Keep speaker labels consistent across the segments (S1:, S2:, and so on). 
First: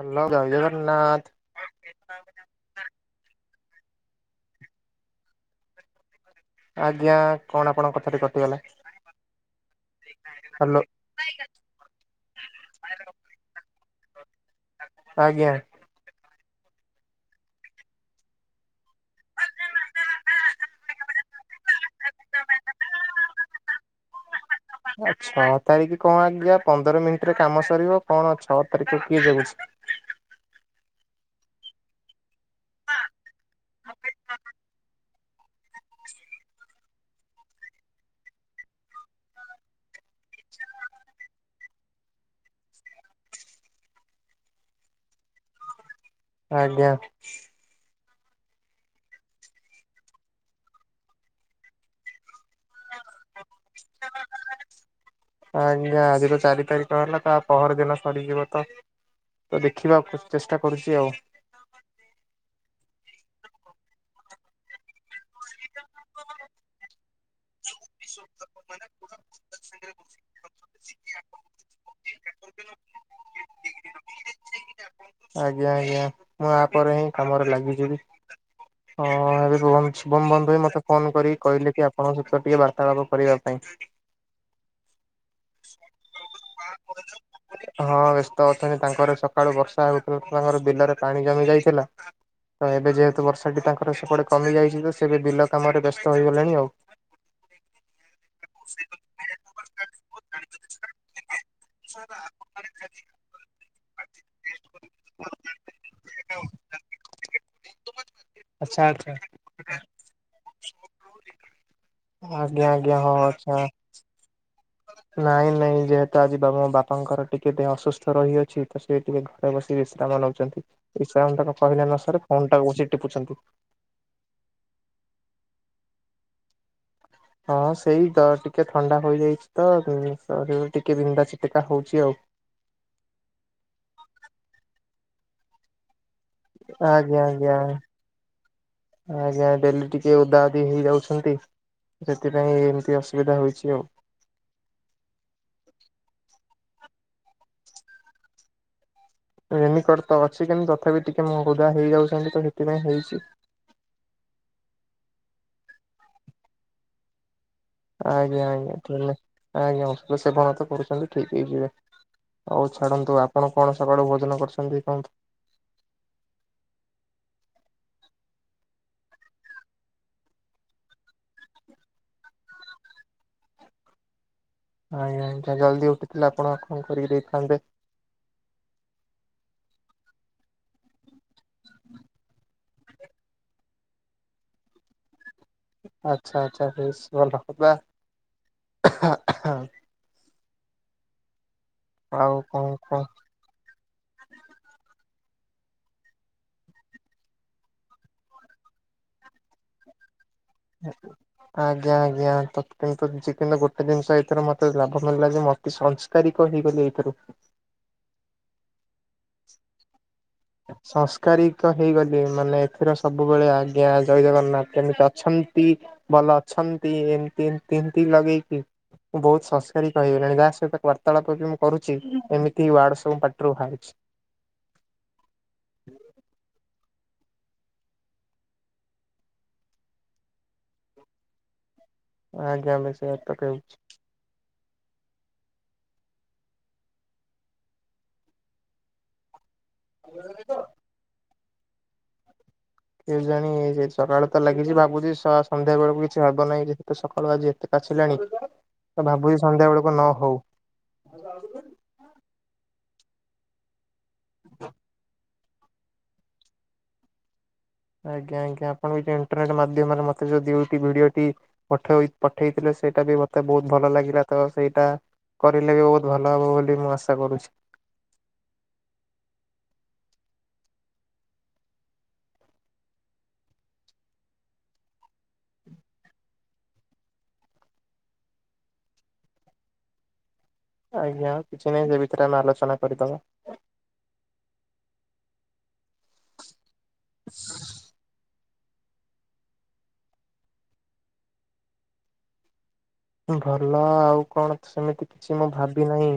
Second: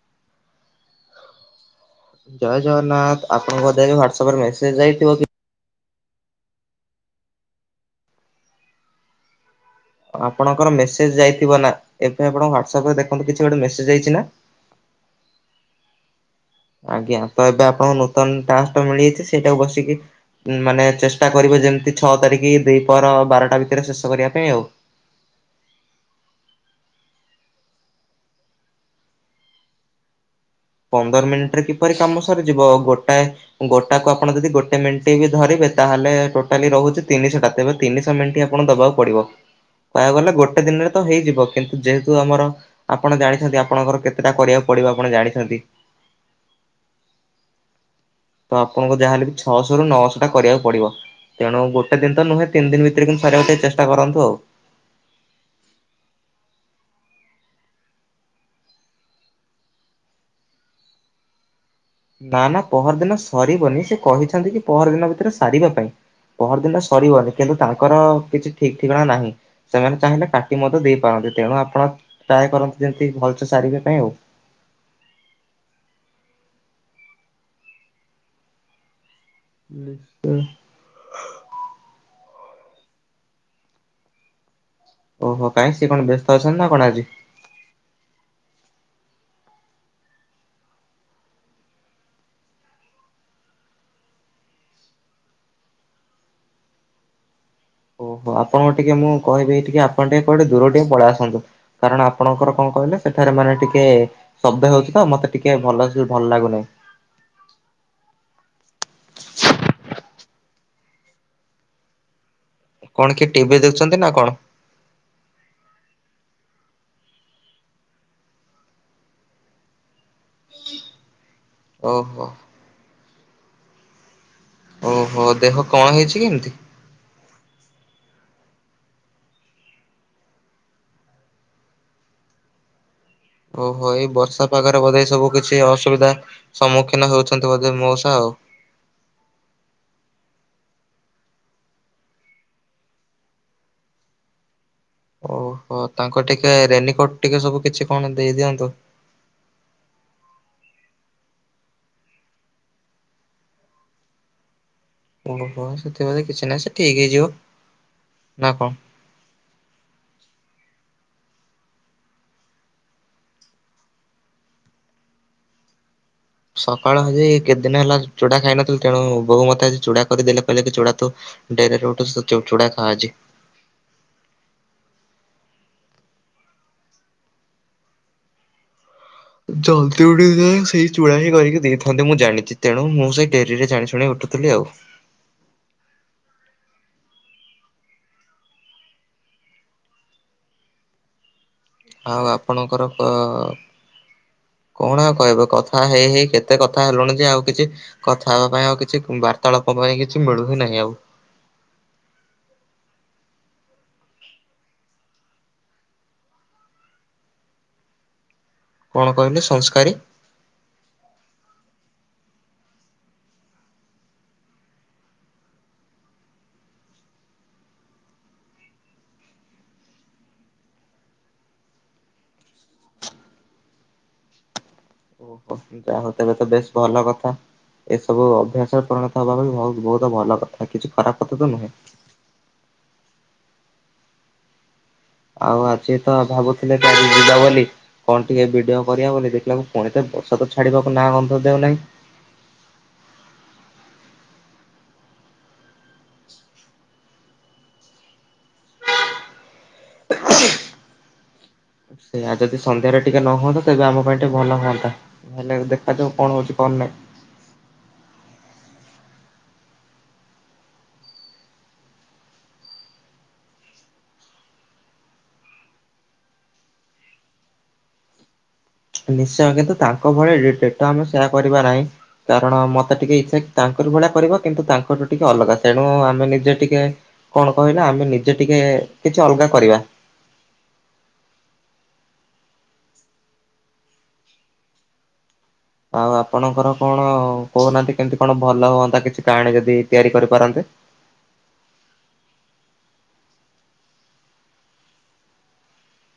S1: Hello ଜୟ ଜଗନ୍ନାଥ୍।
S2: ଜୟ ଜଗନ୍ନାଥ ଆପଣଙ୍କ ବୋଧେ ହ୍ଵାଟ୍ସପ୍ ରେ ମେସେଜ୍ ଯାଇଥିବ କି
S1: ଆଜ୍ଞା କଣ ଆପଣଙ୍କ କଥା ଟି କଟିଗଲା।
S2: ଆପଣଙ୍କର
S1: ହ୍ୟାଲୋ
S2: ମେସେଜ ଯାଇଥିବ ନା ଏବେ ଆପଣ ହ୍ୱାଟ୍ସଆପ ରେ ଦେଖନ୍ତୁ କିଛି ଗୋଟେ ମେସେଜ ଯାଇଛି ନା?
S1: ଆଜ୍ଞା।
S2: ଆଜ୍ଞା ତ ଏବେ ଆପଣଙ୍କୁ ନୂତନ ଟାସ୍କ ତ ମିଳିଯାଇଛି। ସେଇଟାକୁ ବସିକି ମାନେ ଚେଷ୍ଟା କରିବେ ଯେମିତି ଛଅ ତାରିଖ ଦିପହର ବାରଟା ଭିତରେ ଶେଷ କରିବା ପାଇଁ ଆଉ।
S1: ଆ ଛଅ ତାରିଖ କଣ ଆଜ୍ଞା ପନ୍ଦର ମିନିଟରେ କାମ ସରିବ। କଣ ଛଅ ତାରିଖ କିଏ ଜଗୁଛି?
S2: ପନ୍ଦର ମିନିଟରେ କିପରି କାମ ସରିଯିବ? ଗୋଟାଏ ଗୋଟା କୁ ଆପଣ ଯଦି ଗୋଟେ ମିନିଟ୍ ଟି ବି ଧରିବେ ତାହେଲେ ଟୋଟାଲି ରହୁଛି ତିନିଶହ ଟା ତେବେ ତିନିଶହ ମିନଟି ଆପଣଙ୍କୁ ଦବାକୁ ପଡିବ। କହିବାକୁ ଗଲେ ଗୋଟେ ଦିନରେ ତ ହେଇଯିବ। କିନ୍ତୁ ଯେହେତୁ ଆମର ଆପଣ ଜାଣିଛନ୍ତି ଆପଣଙ୍କର କେତେଟା କରିବାକୁ ପଡିବ। ଆପଣ ଜାଣିଛନ୍ତି।
S1: ଆଜ୍ଞା।
S2: ତ ଆପଣଙ୍କୁ ଯାହା ହେଲେବି ଛଅଶହରୁ ନଅଶହ ଟା କରିବାକୁ ପଡିବ। ତେଣୁ ଗୋଟେଦିନ ତ ନୁହେଁ ତିନି ଦିନ ଭିତରେ କିନ୍ତୁ ସାରିବାକୁ ଟିକେ ଚେଷ୍ଟା କରନ୍ତୁ ଆଉ।
S1: ଆଜ୍ଞା ଆଜି ତ ଚାରି ତାରିଖ ହେଲା ତ ପହରଦିନ ସରିଯିବ ତ। ତ ଦେଖିବା କୁ ଚେଷ୍ଟା କରୁଛି ଆଉ।
S2: ନାଁ ନାଁ ପହର ଦିନ ସରିବନି। ସେ କହିଛନ୍ତି କି ପହରଦିନ ଭିତରେ ସାରିବା ପାଇଁ। ପହରଦିନ ସରିବନି କିନ୍ତୁ ତାଙ୍କର କିଛି ଠିକ୍ ଠିକଣା ନାହିଁ। ସେମାନେ ଚାହିଁଲେ କାଟି ମଧ୍ୟ ଦେଇପାରନ୍ତି। ତେଣୁ ଆପଣ ଟ୍ରାଏ କରନ୍ତୁ ଯେମିତି ଭଲସେ ସାରିବା ପାଇଁ ଆଉ।
S1: ଆଜ୍ଞା ଆଜ୍ଞା ଆଜ୍ଞା ମୁଁ ଆ ପରେ ହିଁ କାମରେ ଲାଗିଯିବି। ହଁ ଏବେ ସୁଭମ ସୁଭମ
S2: ପ୍ଲିଜ୍।
S1: ବନ୍ଧୁ ହି ମତେ ଫୋନ କରିକି କହିଲେ କି ଆପଣଙ୍କ ସହିତ ଟିକେ ବାର୍ତ୍ତାଳାପ କରିବା ପାଇଁ।
S2: ଓହୋ କାଇଁ ସିଏ କଣ ବ୍ୟସ୍ତ ଅଛନ୍ତି ନା କଣ ଆଜି?
S1: ହଁ ବ୍ୟସ୍ତ ଅଛନ୍ତି। ତାଙ୍କର ସକାଳୁ ବର୍ଷା ହେଉଥିଲା ତ ତାଙ୍କର ବିଲରେ ପାଣି ଜମି ଯାଇଥିଲା। ତ ଏବେ ଯେହେତୁ ବର୍ଷାଟି ତାଙ୍କର ସେପଟେ କମି ଯାଇଛି ତ ସେ ଏବେ ବିଲ କାମରେ ବ୍ୟସ୍ତ ହୋଇଗଲେଣି ଆଉ।
S2: ଓହୋ ଆପଣଙ୍କ ଟିକେ ମୁଁ କହିବି ଏଇ ଟିକେ ଆପ ପଣ ଟିକେ କୋଉଠି ଦୂରକୁ ଟିକେ ପଳେଇ ଆସନ୍ତୁ। କାରଣ ଆପଣଙ୍କର କଣ କହିଲେ ସେଠାରେ ମାନେ ଟିକେ ଶବ୍ଦ ହେଉଛି ତ ମତେ ଟିକେ ଭଲ ସେ ଭଲ ଲାଗୁନି।
S1: ଆଚ୍ଛା ଆଚ୍ଛା। ଆଜ୍ଞା ଆଜ୍ଞା ହଁ ଆଚ୍ଛା।
S2: ଚନ୍ତି ନା କଣ?
S1: ନାଇଁ ନାଇଁ ଯେହେତୁ ଆଜି ବାବା ମୋ ବାପାଙ୍କର ଟିକେ ଦେହ ଅସୁସ୍ଥ ରହିଅଛି ତ ସିଏ ଟିକେ ତ ବସି ବିଶ୍ରାମ ନଉଛନ୍ତି ବିଶ୍ରାମ ତାଙ୍କୁ କହିଲେ ନ ସରେ
S2: ଓହୋ
S1: ଫୋନ ଟାକୁ ବସି ଟିପୁଛନ୍ତି।
S2: ଓହୋ ଦେହ କଣ ହେଇଛି କି ଏମିତି?
S1: ହଁ ସେଇ ଜ ଟିକେ ଥଣ୍ଡା ହୋଇଯାଇଛି ତ ଉଁ ଶରୀର ଟିକେ ବିନ୍ଧା ଛିଟକା ହଉଛି ଆଉ।
S2: ଓହୋ ଏଇ ବର୍ଷା ପାଗରେ ବୋଧେ ଏ ସବୁ କିଛି ଅସୁବିଧା ସମ୍ମୁଖୀନ
S1: ଆଜ୍ଞା
S2: ହେଉଛନ୍ତି
S1: ଆଜ୍ଞା
S2: ବୋଧେ ମଉସା ଆଉ
S1: ଆଜ୍ଞା ଡେଲି ଟିକେ ଓଦାଓଦି ହେଇଯାଉଛନ୍ତି। ସେଥିପାଇଁ ଏମିତି ଅସୁବିଧା ହୋଉଚି ଆଉ।
S2: ଓହୋ ତାଙ୍କୁ ଟିକେ ରେନିକୋଟ ଟିକେ ସବୁ କିଛି କଣ ଦେଇଦିଅନ୍ତୁ।
S1: ରେନିକଟ ତ ଅଛି କିନ୍ତୁ ତଥାପି ଟିକେ ମ ଓଦା ହେଇଯାଉଛନ୍ତି ତ ସେଥିପାଇଁ ହେଇଛି।
S2: ଓହୋ ସେଥି ବୋଧେ କିଛି ନାହିଁ ସେ ଠିକ୍ ହେଇଯିବ।
S1: ଆଜ୍ଞା
S2: ନା କଣ?
S1: ଆଜ୍ଞା [unintelligible] ଆଜ୍ଞା ଔଷଧ ସେବନ ତ କରୁଛନ୍ତି ଠିକ୍ ହେଇଯିବେ। ଓଉ ଛାଡନ୍ତୁ ଆପଣ କଣ ସକାଳୁ ଭୋଜନ କରିଛନ୍ତି କୁହନ୍ତୁ?
S2: ସକାଳୁ ଆଜି କେତେ ଦିନ ହେଲା ଚୁଡା ଖାଇନଥିଲି ତେଣୁ ବୋଉ ମତେ ଆଜି ଚୁଡା କଦଳୀ ଦେଲେ କହିଲେ କି ଚୁଡା ତୁ ଡେରିରେ ଉଠୁଚୁ ତୁ ଚୁଡ଼ା ଖା ଆଜି।
S1: ଆଜ୍ଞା ଆଜ୍ଞା ଜଲ୍ଦି ଉଠିଥିଲେ ଆପଣ କଣ କରିକି ଦେଇଥାନ୍ତେ।
S2: ଜଲ୍ଦି ଉଠି ଯେ ସେଇ ଚୂଡା ହିଁ କରିକି ଦେଇଥାନ୍ତେ ମୁଁ ଜାଣିଚି। ତେଣୁ ମୁଁ ସେଇ ଡେରିରେ ଜାଣି ଶୁଣି ଉଠୁଥିଲି ଆଉ।
S1: ଆଚ୍ଛା ଆଚ୍ଛା ବେଶ ଭଲ ବା।
S2: ଆଉ
S1: କଣ
S2: ଆପଣଙ୍କର
S1: କଣ?
S2: ପ କଣ ଆଉ କହିବ କଥା ହେଇ ହେଇ କେତେ କଥା ହେଲୁଣି ଯେ ଆଉ କିଛି କଥା ହେବା ପାଇଁ ଆଉ କିଛି ବାର୍ତ୍ତାଳାପ ପାଇଁ କିଛି ମିଳୁ ହିଁ ନାହିଁ ଆଉ।
S1: ଆଜ୍ଞା ଆଜ୍ଞା ତତ କିନ୍ତୁ [unintelligible] ଗୋଟେରେ ଜିନଷ ଏଇଥିରେ ମତେ ଲାଭ ମିଳିଲା ଯେ ମ ସଂସ୍କାରିକ ହେଇଗଲି ଏଇଥିରୁ।
S2: କଣ କହିଲି ସଂସ୍କାରୀ?
S1: ସଂସ୍କାରିକ ହେଇଗଲି ମାନେ ଏଥିର ସବୁବେଳେ ଆଜ୍ଞା ଜୟ ଜଗନ୍ନାଥ କେମିତି ଅଛନ୍ତି। ଭଲ ଅଛନ୍ତି ଏମିତି ଏମିତି ଲଗେଇକି। ମୁଁ ବହୁତ ସଂସ୍କାରୀକ ହେଇଗଲିଣି ଯାହା ସହିତ ବାର୍ତ୍ତାଳାପ ବି ମୁଁ କରୁଛି ଏମିତି ୱାର୍ଡ ସବୁ ପାଟରୁ ବାହାରୁଚି।
S2: ଯା ହଉ ତେବେ ତ ବେଶ ଭଲ କଥା। ଏସବୁ ଅଭ୍ୟାସ ପରିଣତ ହବା ପାଇଁ ବହୁତ ବହୁତ ଭଲ କଥା କିଛି ଖରାପ କଥା ତ ନୁହେଁ।
S1: ଆଜ୍ଞା ଆମେ ସେୟା ତ ହେଉଚି।
S2: ଆଉ ଆଜି ତ ଭାବୁଥିଲେ ଆଜି ଯିବା ବୋଲି କଣ ଟିକେ ଭିଡିଓ କରିବା ବୋଲି ଦେଖିଲାକୁ ପୁଣି ତ ବର୍ଷା ତ ଛାଡିବାକୁ ନାଁ ଗନ୍ଧ ଦେଉ ନାହିଁ।
S1: ହେଲାଣି ସକାଳୁ ତ ଲାଗିଛି ଭାବୁଛି ସ-ସନ୍ଧ୍ୟା ବେଳକୁ କିଛି ହବ ନାହିଁ ଯେହେତୁ ସକାଳୁ ଆଜି ଏତେ ପାଚିଲାଣି ତ ଭାବୁଛି ସନ୍ଧ୍ୟା ବେଳକୁ ନ ହଉ। [unintelligible]
S2: ସେଇୟା ଯଦି ସନ୍ଧ୍ୟାରେ ଟିକେ ନ ହୁଅନ୍ତା ତେବେ ଆମ ପାଇଁ ଟିକେ ଭଲ ହୁଅନ୍ତା। ହେଲେ ଦେଖାଯାଉ କଣ ହଉଛି କଣ ନାହିଁ।
S1: ଆଜ୍ଞା ଆଜ୍ଞା ଆପଣ ଇଣ୍ଟରନେଟ ମାଧ୍ୟମରେ ମତେ ଯୋଉ [unintelligible] ଦିଅନ୍ତି। ପଠେଇ ପଠେଇଥିଲେ ସେଇଟା ବି ମତେ ବହୁତ ଭଲ ଲାଗିଲା ତ ସେଇଟା କରିଲେ ବି ବହୁତ ଭଲ ହେବ ବୋଲି ମୁଁ ଆଶା କରୁଛି।
S2: ନିଶ୍ଚୟ କିନ୍ତୁ ତାଙ୍କ ଭଳି ଡି-ଡି-ଡିଟୋ ଆମେ ସେୟା କରିବା ନାହିଁ। କାରଣ ମତେ ଟିକେ ଇଚ୍ଛା କି ତାଙ୍କର ଭଳିଆ କରିବ, କିନ୍ତୁ ତାଙ୍କଠୁ ଟିକେ ଅଲଗା ତେଣୁ ଆମେ ନିଜେ ଟିକେ। କଣ କହିଲା ଆମେ ନିଜେ ଟିକେ କିଛି ଅଲଗା କରିବା।
S1: ଆଜ୍ଞା କିଛି ନାହିଁ ସେ ଭିତରେ ଆମେ ଆଲୋଚନା କରିଦବା।
S2: ଆଉ ଆପଣଙ୍କର କଣ କହୁନାହାନ୍ତି କେମିତି କଣ ଭଲ ହୁଅନ୍ତା। କିଛି କାହାଣୀ ଯଦି ତିଆରି କରିପାରନ୍ତେ।
S1: ଭଲ ଅ ଆଉ କଣ ସେମିତି କିଛି ମୁଁ ଭାବି ନାହିଁ।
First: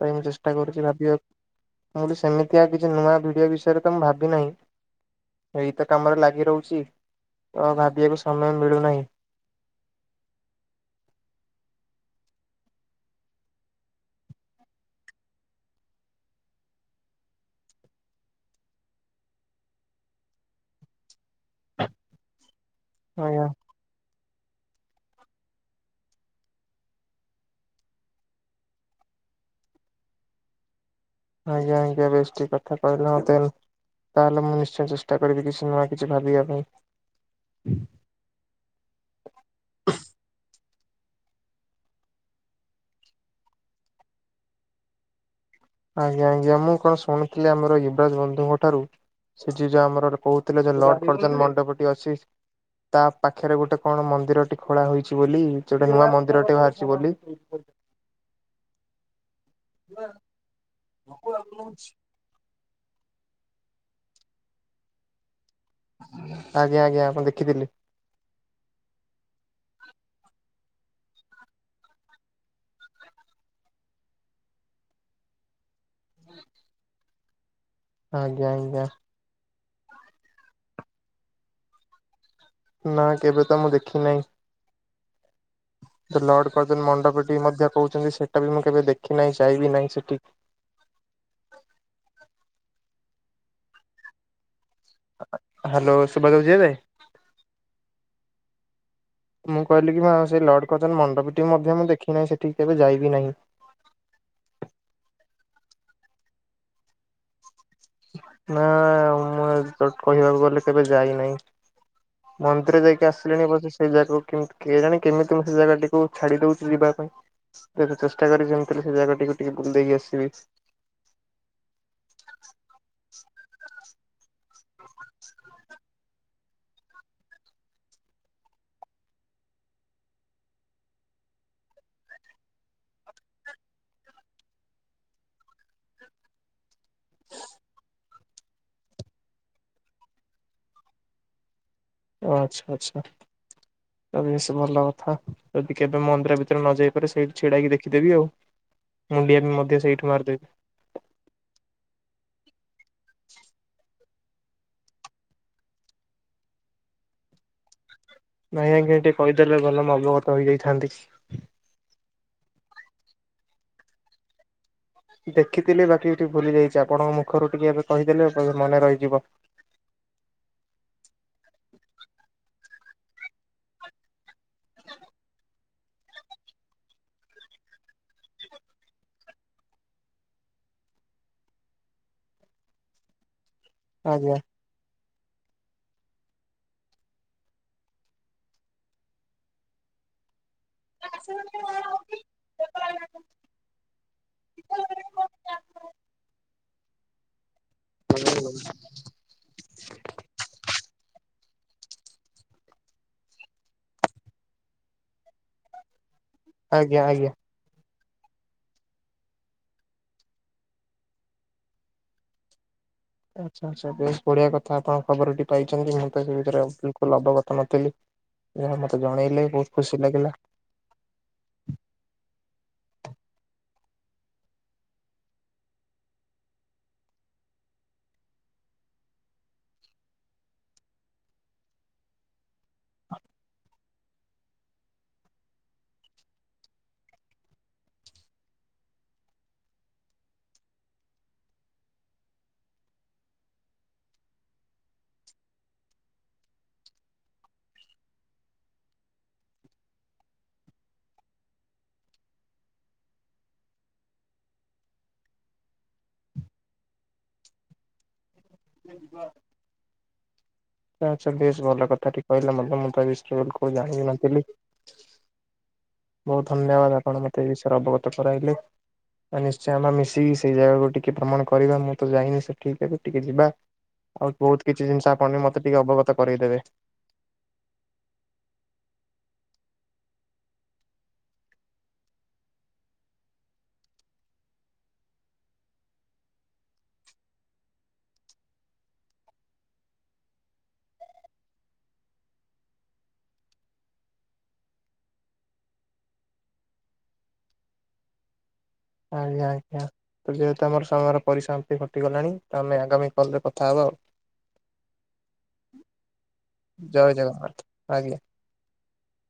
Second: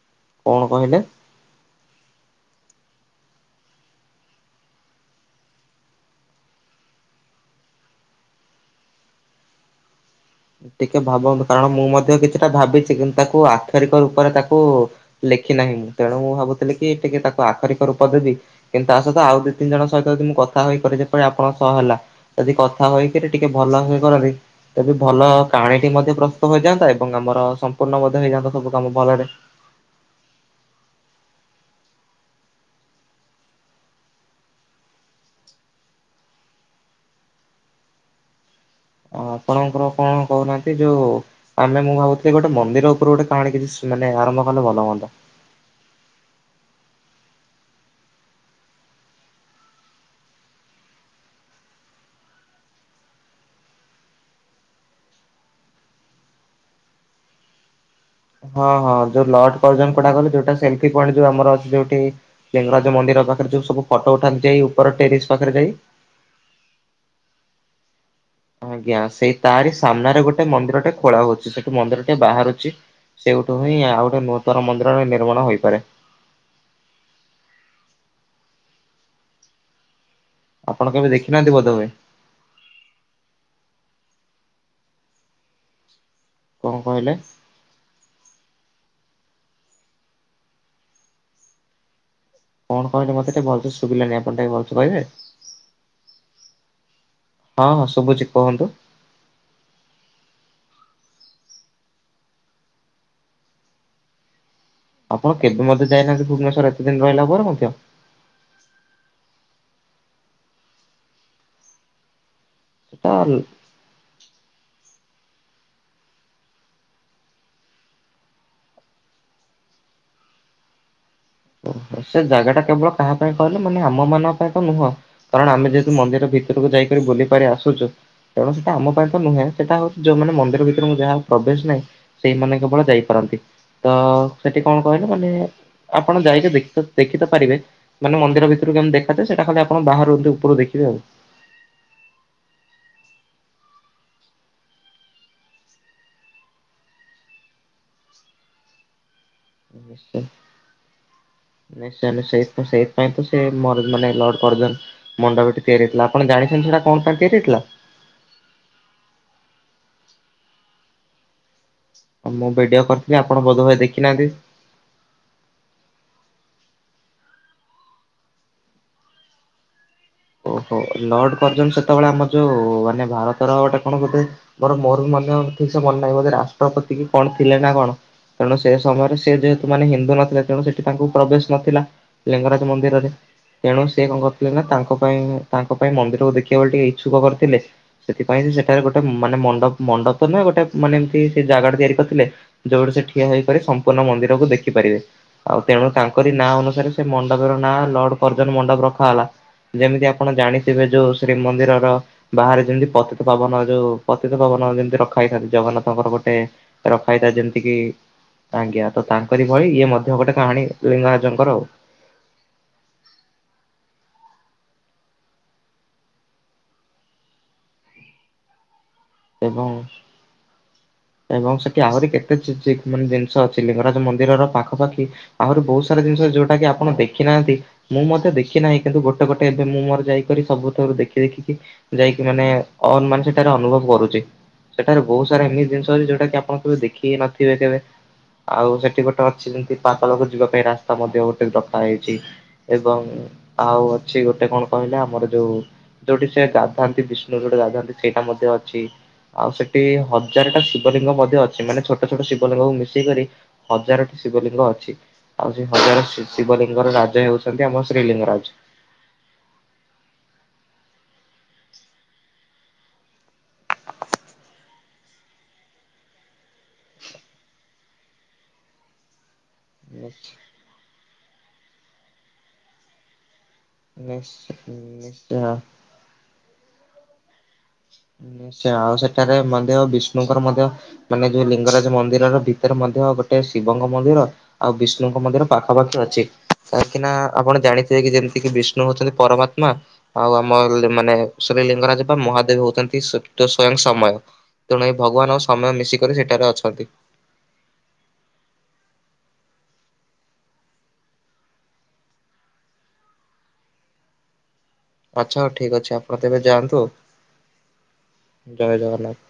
S1: ପାଇଁ ମୁଁ ଚେଷ୍ଟା
S2: କଣ
S1: କରୁଛି
S2: କହିଲେ?
S1: ଭାବିବାକୁ ମୁଁ ବୋଲି ସେମିତି କିଛି ନୂଆ ଭିଡ଼ିଓ ବିଷୟରେ ତ ମୁଁ ଭାବି ନାହିଁ। ଏଇତ କାମରେ ଲାଗି ରହୁଛି। ତ ଭାବିୟାକୁ ସମୟ ମିଳୁନାହିଁ।
S2: ଟିକେ ଭାବନ୍ତୁ କାରଣ ମୁଁ ମଧ୍ୟ କିଛିଟା ଭାବିଛି କିନ୍ତୁ ତାକୁ ଆକ୍ଷରିକ ରୂପରେ ତାକୁ ଲେଖି ନାହିଁ ମୁଁ ତେଣୁ ମୁଁ ଭାବୁଥିଲି କି ଟିକେ ତାକୁ ଆଖରିକ ରୂପ ଦେବି। କିନ୍ତୁ ତା ସହିତ ଆଉ ଦିଇ ତିନ ଜଣ ସହିତ ମୁଁ କଥା ହେଇ କରେ ଯେପରି ଆପଣ ହେଲା ଯଦି କଥା ହୋଇକିରି
S1: ଆଜ୍ଞା
S2: ଟିକେ ଭଲ ସେ କରନ୍ତି। ତେବେ ଭଲ କାହାଣୀଟି ମଧ୍ୟ ପ୍ରସ୍ତୁତ ହେଇଯାଆନ୍ତା ଏବଂ ଆମର ସମ୍ପୂର୍ଣ୍ଣ ମଧ୍ୟ ହେଇଯାନ୍ତା ସବୁ କାମ ଭଲରେ।
S1: ଆଜ୍ଞା ଆଜ୍ଞା ବେଷ୍ଟି କଥା କହିଲ ମତେ। ତାହେଲେ ମୁଁ ନିଶ୍ଚୟ ଚେଷ୍ଟା କରିବି କିଛି ନୂଆ କିଛି ଭାବିବା ପାଇଁ।
S2: ଆପଣଙ୍କର କଣ କହୁନାହାନ୍ତି ଯୋଉ ଆମେ ମୁଁ ଭାବଥିଲି ଗୋଟେ ମନ୍ଦିର ଉପରୁ ଗୋଟେ କାହାୀ କିଛି ମାନେ ଆରମ୍ଭ କଲେ ଭଲ ହୁଅନ୍ତା।
S1: ଆଜ୍ଞା ଆଜ୍ଞା ମୁଁ କଣ ଶୁଣିଥିଲି ଆମର ୟୁବରାଜ ବନ୍ଧୁଙ୍କ ଠାରୁ। ସେ ଯିଏ ଯୋଉ ଆମର କହୁଥିଲେ ଯ ଲଡ ପ୍ରଧାନ ମଣ୍ଡପ ଟି ଅଛି। ତା ପାଖରେ ଗୋଟେ କଣ ମନ୍ଦିରଟି ଖୋଳା ହେଇଛି ବୋଲି ଯୋଉଟା ନୂଆ ମନ୍ଦିରଟି ବାହାରିଛି ବୋଲି। ହ [inaudible]
S2: ହଁ ହଁ ଯୋଉ ଲଟ ପର୍ଜନ କଲେ ଯୋଉଟା ସେଲଫ ପଣ୍ଟ ଯୋଉ ଆମର ଅଛି ଯୋଉଠି। ଲିଙ୍ଗରାଜ ମନ୍ଦିର ପାଖରେ ଯୋଉ ସବୁ ଫଟୋ ଉଠାନ୍ତି ଯାଇ ଉପର ଟେରିସ୍ ପାଖରେ ଯାଇ।
S1: ଆଜ୍ଞା ଆଜ୍ଞା ଆପଣ ଦେଖିଥିଲି।
S2: ଆଜ୍ଞା ସେଇ ତାରି ସାମ୍ନାରେ ଗୋଟେ ମନ୍ଦିର ଟା ଖୋଳା ହଉଛି ସେଠି ମନ୍ଦିର ଟେ ବାହାରୁଛି। ସେଇଠୁ ହିଁ ଆଉ ଗୋଟେ ନୂତନ ମନ୍ଦିର ନିର୍ମାଣ ହୋଇପାରେ।
S1: ଆଜ୍ଞ ଆଜ୍ଞା।
S2: ଆପଣ କେବେ ଦେଖିନାହାନ୍ତି ବୋଧହୁଏ?
S1: ନା କେବେ ତ ମୁଁ ଦେଖି ନାହିଁ। ଲଡ
S2: କଣ
S1: ପର୍ଜନ୍
S2: କହିଲେ
S1: ମଣ୍ଡପଟି ମଧ୍ୟ କହୁଛନ୍ତି ସେଇଟା ବି ମୁଁ କେବେ ଦେଖି ନାହିଁ ଯାଇବି ନାହିଁ ସେଠି।
S2: କଣ କହିଲେ ମତେ ଶୁଭିଲାନି ଆପଣ ଟା ଭଲ
S1: ହ୍ୟାଲୋ ସୁଭାଯାଉଛି ଏବେ
S2: ହଁ ହଁ ଶୁଭୁଛି କୁହନ୍ତୁ।
S1: ମୁଁ କହିଲି କି ମା ସେ ଲର୍କଚନ ମଣ୍ଡପଟି ମଧ୍ୟ ମୁଁ ଦେଖି ନାହିଁ ସେଠି କେବେ ଯାଇବି ନାହିଁ।
S2: ଆପଣ କେବେ ମଧ୍ୟ ଯାଇନାହାନ୍ତି ଭୁବନେଶ୍ୱର ଏତେ ଦିନ ରହିଲା ପରେ ମଧ୍ୟ
S1: ନା ମୁଁ କହିବାକୁ ଗଲେ କେବେ ଯାଇନାହିଁ ମ ଭିତରେ ଯାଇକି
S2: ସେଟା
S1: ଆସିଲିଣି ବସ ସେଇ ଜାଗାକୁଏ ଜାଣି କେମିତି ମୁଁ ସେ ଜାଗାଟିକୁ ଛାଡି ଦଉଛି ଯିବା ପାଇଁ ଚେଷ୍ଟା କରି ଯେମିତିଲେ ସେ ଜାଗା ଟକୁ ଟିକେ ବୁଲେଇକି ଆସିବି।
S2: ଓହୋ ସେ ଜାଗା ଟା କେବଳ କାହା ପାଇଁ କହିଲେ ମାନେ ଆମ ମାନଙ୍କ ପାଇଁ ତ ନୁହଁ। କାରଣ ଆମେ ଯେହେତୁ ମନ୍ଦିର ଭିତରକୁ ଯାଇକରି ବୁଲି ପାରି ଆସୁଛୁ। ତେଣୁ ସେଟା ଆମ ପାଇଁ ତ ନୁହେଁ ସେଟା ହଉ ଯୋଉାନ ମନ୍ଦିର ଭିତରେଁ ଯାହାଉ ପ୍ରବେଶ ନାହିଁ। ସେଇମାନେେ କେବଳ ଯାଇପାରନ୍ତି ତ ସେଠି କଣ କହିଲ ମାନେ। ଆପଣ ଯାଇକି ଦେଖି ଦେଖିିତ ପାରିବେ। ମାନେ ମନ୍ଦିର ଭିତକୁ କେମି ଦେଖାଯାଏ ସେଟା ଖାଲି ଆପଣ ବାହାରୁ ଉପରୁ ଦେଖିବେ ଆଉ
S1: ଆଚ୍ଛା ଆଚ୍ଛା ତବେ ବେଶ ଭଲ କଥା ଯଦି କେବେ ମନ୍ଦିର ଭିତରେ ନ ଯାଇପାରେ ସେଇଠି ଛିଡାକି ଦେଖିଦେବି ଆଉ। ମୁଣ୍ଡିଆ ବି ମଧ୍ୟ ସେଇଠୁ
S2: ନିଶ୍ଚୟ
S1: ମାରିଦେବି।
S2: ନିଶ୍ଚୟ ନିଶ୍ଚୟ ସେଇଥିପାଇଁ ତ ସେ ମ ମାନେ [inaudible] ମଣ୍ଡପ ତିଆରିଇଥିଲା ଆପଣ ଜାଣିଛନ୍ତି ସେଇଟା କଣ ପାଇଁ ତିଆରିଇଥିଲା?
S1: ନାଇଁ ଆଜ୍ଞା ଟିକେ କହିଦେଲେ ଭଲମୁ ଅବଗତ ହେଇଯାଇଥାନ୍ତି।
S2: ମୁଁ ଭିଡିଓ କରିଥିଲି ଆପଣ ବୋଧ ହୁଏ ଦେଖିନାହାନ୍ତି?
S1: ଦେଖିଥିଲି ବାକି ଟିକେ ଭୁଲି ଯାଇଛି ଆପଣଙ୍କ ମୁଖରୁ ଟିକେ ଏବେ କହିଦେଲେ ମନେ ରହିଯିବ।
S2: ଓହୋ ଲଡ କରଜନ ସେତେବେଳେ ଆମର ଯୋଉ ମାନେ ଭାରତରଟା କଣ ବୋଧେ ମୋର ମୋର ବି ମନ ଠିକ ସେ ମନେ ନାହିଁ ବୋଧେ ରାଷ୍ଟ୍ରପତି କି କଣ ଥିଲେ ନା କଣ। କାରଣ ସେ ସମୟରେ ସେ ଯେହେତୁ ମାନେ ହିନ୍ଦୁ ନଥିଲେ ତେଣୁ ସେଠି ତାଙ୍କୁ ପ୍ରବେଶ ନଥିଲା। ଲିଙ୍ଗରାଜ ମନ୍ଦିରରେ ତେଣୁ ସେ କଣ
S1: ଆଜ୍ଞା
S2: କରିଥିଲେ ନା ତାଙ୍କ ପାଇଁ ତାଙ୍କ ପାଇଁ ମନ୍ଦିରକୁ ଦେଖିବା ବ ଟିକେ ଇଚ୍ଛୁକ କରିଥିଲେ ସେଥିପାଇଁ ସେ ସେଠାରେ ଗୋଟେ ମାନେ ମଣ୍ଡପ ମଣ୍ଡପ ନାଁ ଗୋଟେ ମାନେ ଏମିତି ସେ ଜାଗାଟା ତିଆରି କରିଥିଲେ। ଯୋଉଠୁ ସେ ଠିଆ ହେଇକରି ସମ୍ପୂର୍ଣ୍ଣ ମନ୍ଦିରକୁ ଦେଖିପାରିବେ ଆଉ। ତେଣୁ ତାଙ୍କରି ନାଁ ଅନୁସାରେ ସେ ମଣ୍ଡପର ନାଁ ଲଡ କରଜନ ମଣ୍ଡପ ରଖାହେଲା। ଯେମିତି ଆପଣ ଜାଣିଥିବେ ଯୋଉ ଶ୍ରୀମନ୍ଦିରର ବାହାରେ ଯେମିତି ପତିତ ପବନ ଯୋଉ ପତିତ ପବନ ଯେମିତି ରଖା ହେଇଥାନ୍ତି ଜଗନ୍ନାଥଙ୍କର ଗୋଟେ
S1: ଆଜ୍ଞା ଆଜ୍ଞା।
S2: ରଖାହିଥାଏ ଯେ ସେତିକି ଆଜ୍ଞା ତ ତାଙ୍କରି ଭଳି ଇଏ ମଧ୍ୟ ଗୋଟେ କାହାଣୀ ଲିଙ୍ଗରାଜଙ୍କର ଆଉ
S1: ଆଚ୍ଛା ଆଛା ବେଶ ବଢିଆ କଥା ଆପଣ ଖବରଟି ପାଇଛନ୍ତି ମୁଁ ତ ସେ ଭିତରେ ବିଲକୁଲ ଅବଗତ ନଥିଲି। ଏହା ମତେ ଜଣେଇଲେ
S2: ଏବଂ
S1: ବହୁତ ଖୁସି ଲାଗିଲା।
S2: ଏବଂ ସେଠି ଆହୁରି କେତେ ଚି ମାନେ ଜିନିଷ ଅଛି ଲିଙ୍ଗରାଜ ମନ୍ଦିରର ପାଖାପାଖି ଆହୁରି ବହୁତ ସାରା ଜିନିଷ ଯୋଉଟା କି ଆପଣ ଦେଖି ନାହାନ୍ତି। ମୁଁ ମତେ ଦେଖି ନାହିଁ କିନ୍ତୁ ଗୋଟେ ଗୋଟେ ଏବେ ମୁଁ ମୋର ଯାଇକରି ସବୁଥରୁ ଦେଖି ଦେଖିକି ଯାଇକି ମାନେ ଅନ ମାନେ ସେଠାରେ ଅନୁଭବ କରୁଛି ସେଠାରେ ବହୁତ ସାରା ଏମିତି ଜିନଷ ଯୋଉଟା କି ଆପଣ କେବେ ଦେଖିକ ନଥିବେ କେବେ ଆଉ ସେଠି ଗୋଟେ ଅଛି ଯେମିତି ପାତାଳକୁ ଯିବା ପାଇଁ ରାସ୍ତା ମଧ୍ୟ ଗୋଟେ ରଖା ହେଇଛି। ଏବଂ ଆଉ ଅଛି ଗୋଟେ କଣ କହିଲେ ଆମର ଯୋଉ ଯୋଉଠି ସେ ଗାଧାନ୍ତି ବିଷ୍ଣୁ ଯୋଉଟେ ଗାଧାନ୍ତି ସେଇଟା ମଧ୍ୟ ଅଛି ଆଉ ସେଠି ହଜାର ଟା ଶିବଲିଙ୍ଗ ମଧ୍ୟ ଅଛି ମାନେ ଛୋଟ ଛୋଟ ଶିବଲିଙ୍ଗକୁ ମିଶିକରି ହଜାର ଟି ଶିବଲିଙ୍ଗ ଅଛି। ଆଉ ସେ ହଜାର ଶିବଲିଙ୍ଗର ରାଜ ହେଉଛନ୍ତି ଆମ ଶ୍ରୀଲିଙ୍ଗରାଜ।
S1: ଚାଲ ଯିବା। ଆଚ୍ଛା ବେଶ ଭଲ କଥା ଟିକେ କହିଲ ମୋତେ ମୁଁ ତ କଉ ଜାଣିବିନ ନଥିଲି। ବହୁତ ଧନ୍ୟବାଦ ଆପଣ ମତେ ଏ ବିଷୟରେ ଅବଗତ କରାଇଲେ ଆଉ ନିଶ୍ଚୟ ଆମେ ମିଶିକି ସେଇ ଜାଗା ଗୁ ଟିକ ଟିକେ ଭ୍ରମଣ କରିବା ମୁଁ ତ ଯାଇନି ସେ ଠିକ ଏବେ ଟିକେ ଯିବା। ଆଉ ବହୁତ କିଛି ଜିନିଷ ଆପଣ ବି
S2: ନିଶ୍ଚୟ
S1: ମତେ ଟିକେ ଅବଗତ କରେଇଦେବେ।
S2: ନିଶ୍ଚୟ ଆଉ ସେଠାରେ ମଧ୍ୟ ବିଷ୍ଣୁଙ୍କର ମଧ୍ୟ ମାନେ ଯୋଉ ଲିଙ୍ଗରାଜ ମନ୍ଦିରର ଭିତରେ ମଧ୍ୟ ଗୋଟେ ଶିବଙ୍କ ମନ୍ଦିର ଆଉ ବିଷ୍ଣୁଙ୍କ ମନ୍ଦିର ପାଖାପାଖି ଅଛି କାହିଁକି ନା ଆପଣ ଜାଣିଥିବେ କି ଯେମିତି କିି ବିଷ୍ଣୁ ବିଷ୍ଣୁ ହଉଛନ୍ତି ପରମଆତ୍ମା ଆଉ ଆମର ମାନେ ଶ୍ରୀଲିିଙ୍ଗରାଜ ବା ମହାଦେବ ହଉଚନ୍ତି ଏଇ ସତ ସ୍ଵୟଂ ସମୟ ତେଣୁ ଏ ଭଗବାନ ଆଉ ସମୟ ମିଶିକରି ସେଠାରେ ଅଛନ୍ତି।
S1: ଆଜ୍ଞା ଆଜ୍ଞା। ତ ଯେହେତୁ ଆମର ସମୟର ପରିଶମାନ୍ତି କଟିଗଲାଣି ତ ଆମେ ଆଗାମୀ କଲରେ କଥାହବା ଆଉ
S2: ଆଚ୍ଛା ହ ଠିକ୍ ଅଛି ଆପଣ ତେବେ ଯାଆନ୍ତୁ
S1: ଜୟ ଜଗନ୍ନାଥ ଆଜ୍ଞା।
S2: ଜୟ ଜଗନ୍ନାଥ।